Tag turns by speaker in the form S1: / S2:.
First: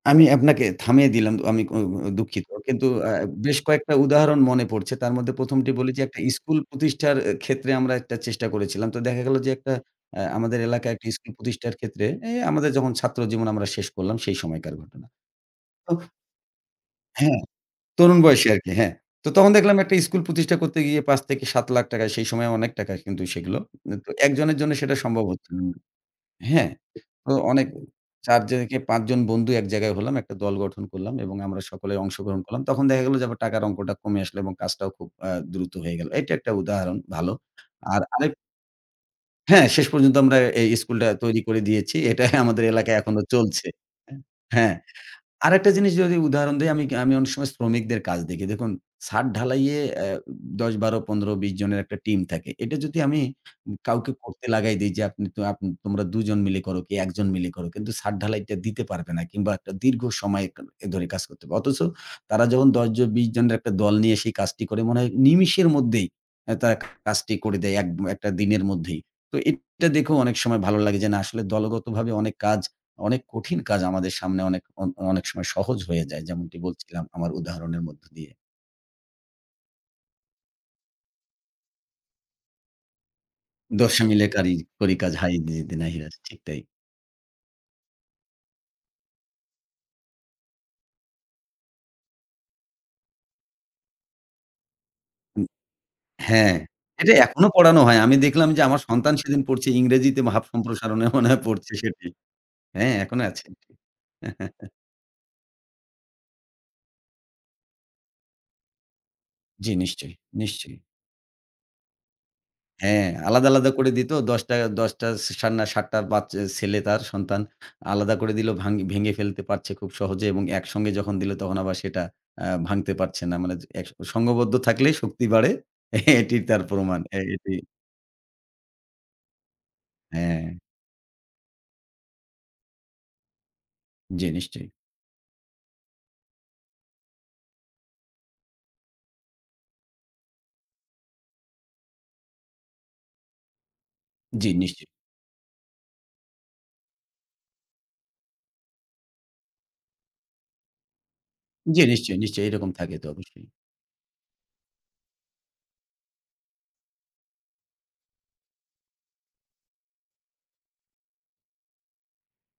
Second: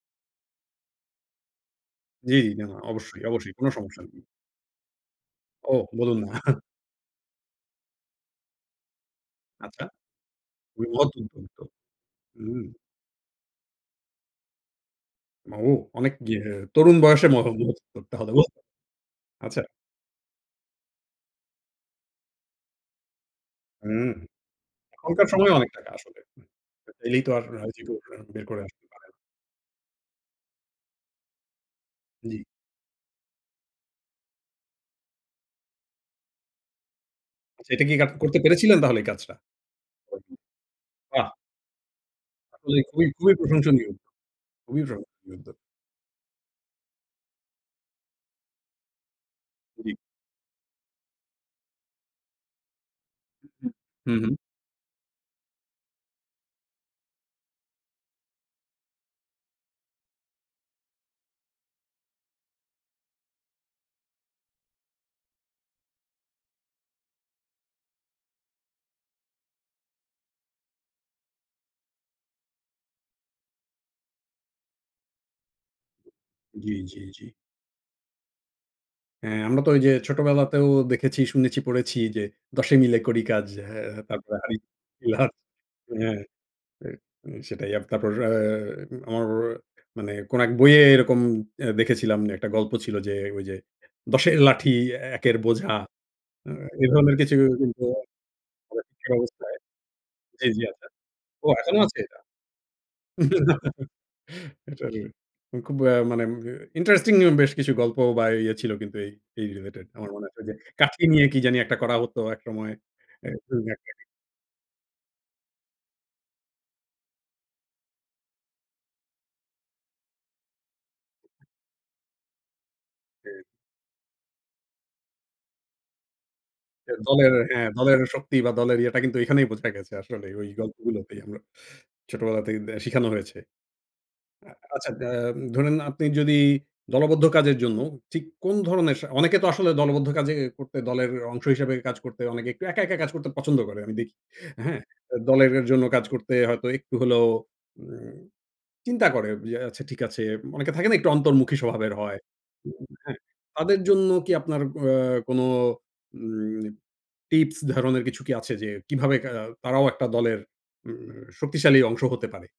S1: আমি আপনাকে থামিয়ে দিলাম। আমি অ
S2: জ্বি,
S1: দুঃখিত।
S2: জ্বি, না, না
S1: কিন্তু আ
S2: অবশ্যই, অবশ্যই
S1: বেশ
S2: কোনো
S1: কয়েকটা
S2: সমস্যা নেই।
S1: উদাহরণ মনে পড়ছে। তার মধ্যে ১মটি
S2: ও
S1: বলি যে,
S2: বলুন
S1: একটা
S2: না।
S1: স্কুল প্রতিষ্ঠার ক্ষেত্রে আমরা একটা চেষ্টা করেছিলাম। তো দেখা গেল যে, একটা
S2: আচ্ছা।
S1: আ আমাদের এলাকায় একটি স্কুল
S2: [unintelligible]
S1: প্রতিষ্ঠার ক্ষেত্রে এ
S2: হুম।
S1: আমাদের যখন ছাত্রজীবন আমরা শেষ করলাম সেই সময়কার ঘটনা।
S2: ও
S1: ও
S2: অনেক ইয়ে তরুণ বয়সে
S1: হ্যাঁ,
S2: [unintelligible] করতে
S1: তরুণ
S2: হবে।
S1: বয়সে আরকি, হ্যাঁ। তো তখন
S2: আচ্ছা।
S1: দেখলাম একটা স্কুল প্রতিষ্ঠা করতে গিয়ে ৳৫,০০,০০০-৳৭,০০,০০০ য় সেই সময় অনেক টাকা কিন্তু সেগুলো।
S2: হুম,
S1: তো একজনের জন্য সেটা সম্ভব
S2: এখনকার সময়
S1: হচ্ছিলো
S2: অনেক
S1: না।
S2: টাকা আসলে।
S1: হ্যাঁ,
S2: এলেই তো
S1: তো
S2: আর
S1: অনেক
S2: [unintelligible]
S1: ৪
S2: বের করে
S1: জন কে
S2: আসতে
S1: ৫
S2: পারে।
S1: জন বন্ধু এক জায়গায় হলাম। একটা দল গঠন করলাম এবং আমরা সকলেই অংশগ্রহণ
S2: জ্বি।
S1: করলাম। তখন দেখা গেল যে, আবার টাকার অঙ্কটা কমে আসলো এবং কাজটাও খুব আ দ্রুত হয়ে গেল। এটা একটা উদাহরণ ভালো।
S2: আচ্ছা, এটা কি
S1: আর
S2: কা
S1: আরেক
S2: করতে পেরেছিলেন তাহলে এই কাজটা?
S1: হ্যাঁ, শেষ পর্যন্ত
S2: [unintelligible]
S1: আমরা এই স্কুলটা
S2: বাহ!
S1: তৈরি করে দিয়েছি। এটাই আমাদের
S2: খুবই,
S1: এলাকায়
S2: খুবই
S1: এখনো
S2: খুবই
S1: চলছে।
S2: প্রশংসনীয়।
S1: এ হ্যাঁ,
S2: খুবই প্রশংসনীয়।
S1: আরেকটা জিনিস যদি উদাহরণ দেই আমি আমি অনেক সময় শ্রমিকদের কাজ দেখি। দেখুন ছাদ ঢালাইয়ে
S2: জী।
S1: আ ১০, ১২, ১৫, ২০ জনের একটা টিম থাকে। এটা যদি আমি
S2: হু, হুম। হু,
S1: কাউকে
S2: হুম।
S1: করতে লাগায় দেই যে, আপ আপন তোমরা দুজন মিলে করো কি একজন মিলে করো কিন্তু ছাদ ঢালাইটা দিতে পারবে না। কিংবা একটা দীর্ঘ সময় এ ধরে কাজ করতে হবে। অথচ তারা যখন ১০জন ২০ জনের একটা দল নিয়ে সেই কাজটি করে মনে হয় নিমেষের মধ্যেই এ তারা কাজটি করে দেয় এক ম একটা দিনের মধ্যেই। তো এটা দেখোও অনেক সময় ভালো লাগে যে, না আসলে দলগতভাবে অনেক কাজ অনেক কঠিন কাজ আমাদের সামনে অনেক অ অনেক সময় সহজ হয়ে যায়। যেমনটি
S2: জ্বী, জ্বী,
S1: বলছিলাম
S2: জ্বী।
S1: আমার উদাহরণের মধ্য দিয়ে।
S2: হ্যাঁ, আমরা তো ওইযে ছোটবেলাতেও দেখেছি, শুনেছি, পড়েছি যে, দশে মিলে করি কাজ। আ
S1: ১০ মিলে
S2: তারপরে
S1: কারি করি কাজ
S2: [unintelligible]
S1: হাতে জিতি নাহি রাজ,
S2: হ্যাঁ,
S1: ঠিক তাই।
S2: উ সেটাই তারপর আ আমার মানে কোনো এক বইয়ে এরকম দেখেছিলাম একটা গল্প ছিল যে, ওই যে, দশের লাঠি, একের
S1: অ
S2: বোঝা
S1: হ্যাঁ।
S2: এ
S1: এটা
S2: ধরনের কিছু
S1: এখনো পড়ানো
S2: কিন্তু
S1: হয়। আমি দেখলাম যে, আমার
S2: [unintelligible]
S1: সন্তান সেদিন
S2: অবস্থায়।
S1: পড়ছে ইংরেজিতে ভাব
S2: জ্বি, জ্বি, আচ্ছা।
S1: সম্প্রসারণে মনে হয়
S2: ও
S1: পড়ছে
S2: এখনো আছে
S1: সেটি
S2: এটা।
S1: হ্যাঁ, এখনো আছে।
S2: না, এটার হুম, খুব আ মানে আ ইন্টারেস্টিং বেশ কিছু গল্প বা ইয়ে ছিল কিন্তু এই
S1: জ্বি,
S2: রিলেটেড। আমার
S1: নিশ্চয়,
S2: মনে আছে যে,
S1: নিশ্চয়ই।
S2: কাজ নিয়ে কি জানি একটা করা হতো একসময়।
S1: হ্যাঁ, আলাদা, আলাদা করে
S2: [unintelligible]
S1: দিত। দশটা দশটা সান ৭ টা বাচ্চা ছেলে তার সন্তান আলাদা করে দিলো ভাঙ ভেঙে ফেলতে পারছে খুব সহজে এবং একসঙ্গে যখন দিল তখন আবার সেটা আ ভাঙতে পারছে না।
S2: হুম।
S1: মানে জ এ সংঘবদ্ধ থাকলেই শক্তি বাড়ে। এটিই তার
S2: এ
S1: প্রমাণ। হ্যাঁ,
S2: দলের
S1: এটিই
S2: হ্যাঁ, দলের শক্তি বা দলের ইয়েটা কিন্তু এখানেই বোঝা গেছে আসলে ওই
S1: হ্যাঁ।
S2: গল্পগুলোতেই আমরা ছোটবেলাতেই শিখানো হয়েছে।
S1: জ্বি, নিশ্চয়ই।
S2: আচ্ছা আ ধরেন আপনি যদি দলবদ্ধ কাজের জন্য ঠিক কোনোধরনের স অনেকে তো আসলে দলবদ্ধ কাজে করতে দলের অংশ হিসেবে কাজ করতে অনেকে একটু একা, একা কাজ করতে পছন্দ করে। আমি দেখি।
S1: জ্বি,
S2: হ্যাঁ,
S1: নিশ্চয়ই।
S2: দলের জন্য কাজ করতে হয়তো একটু হলেও উ চিন্তা করে যে, আচ্ছা ঠিক আছে। অনেকে থাকে না একটু অন্তর্মুখী
S1: জ্বী,
S2: স্বভাবের
S1: নিশ্চয়ই,
S2: হয়।
S1: নিশ্চয়ই এরকম থাকে তো
S2: [unintelligible]
S1: অবশ্যই।
S2: তাদের জন্য কি আপনার আ কোনো উ টিপস ধরণের কিছু কি আছে যে, কিভাবে আ তারাও একটা দলের উ শক্তিশালী অংশ হতে পারে?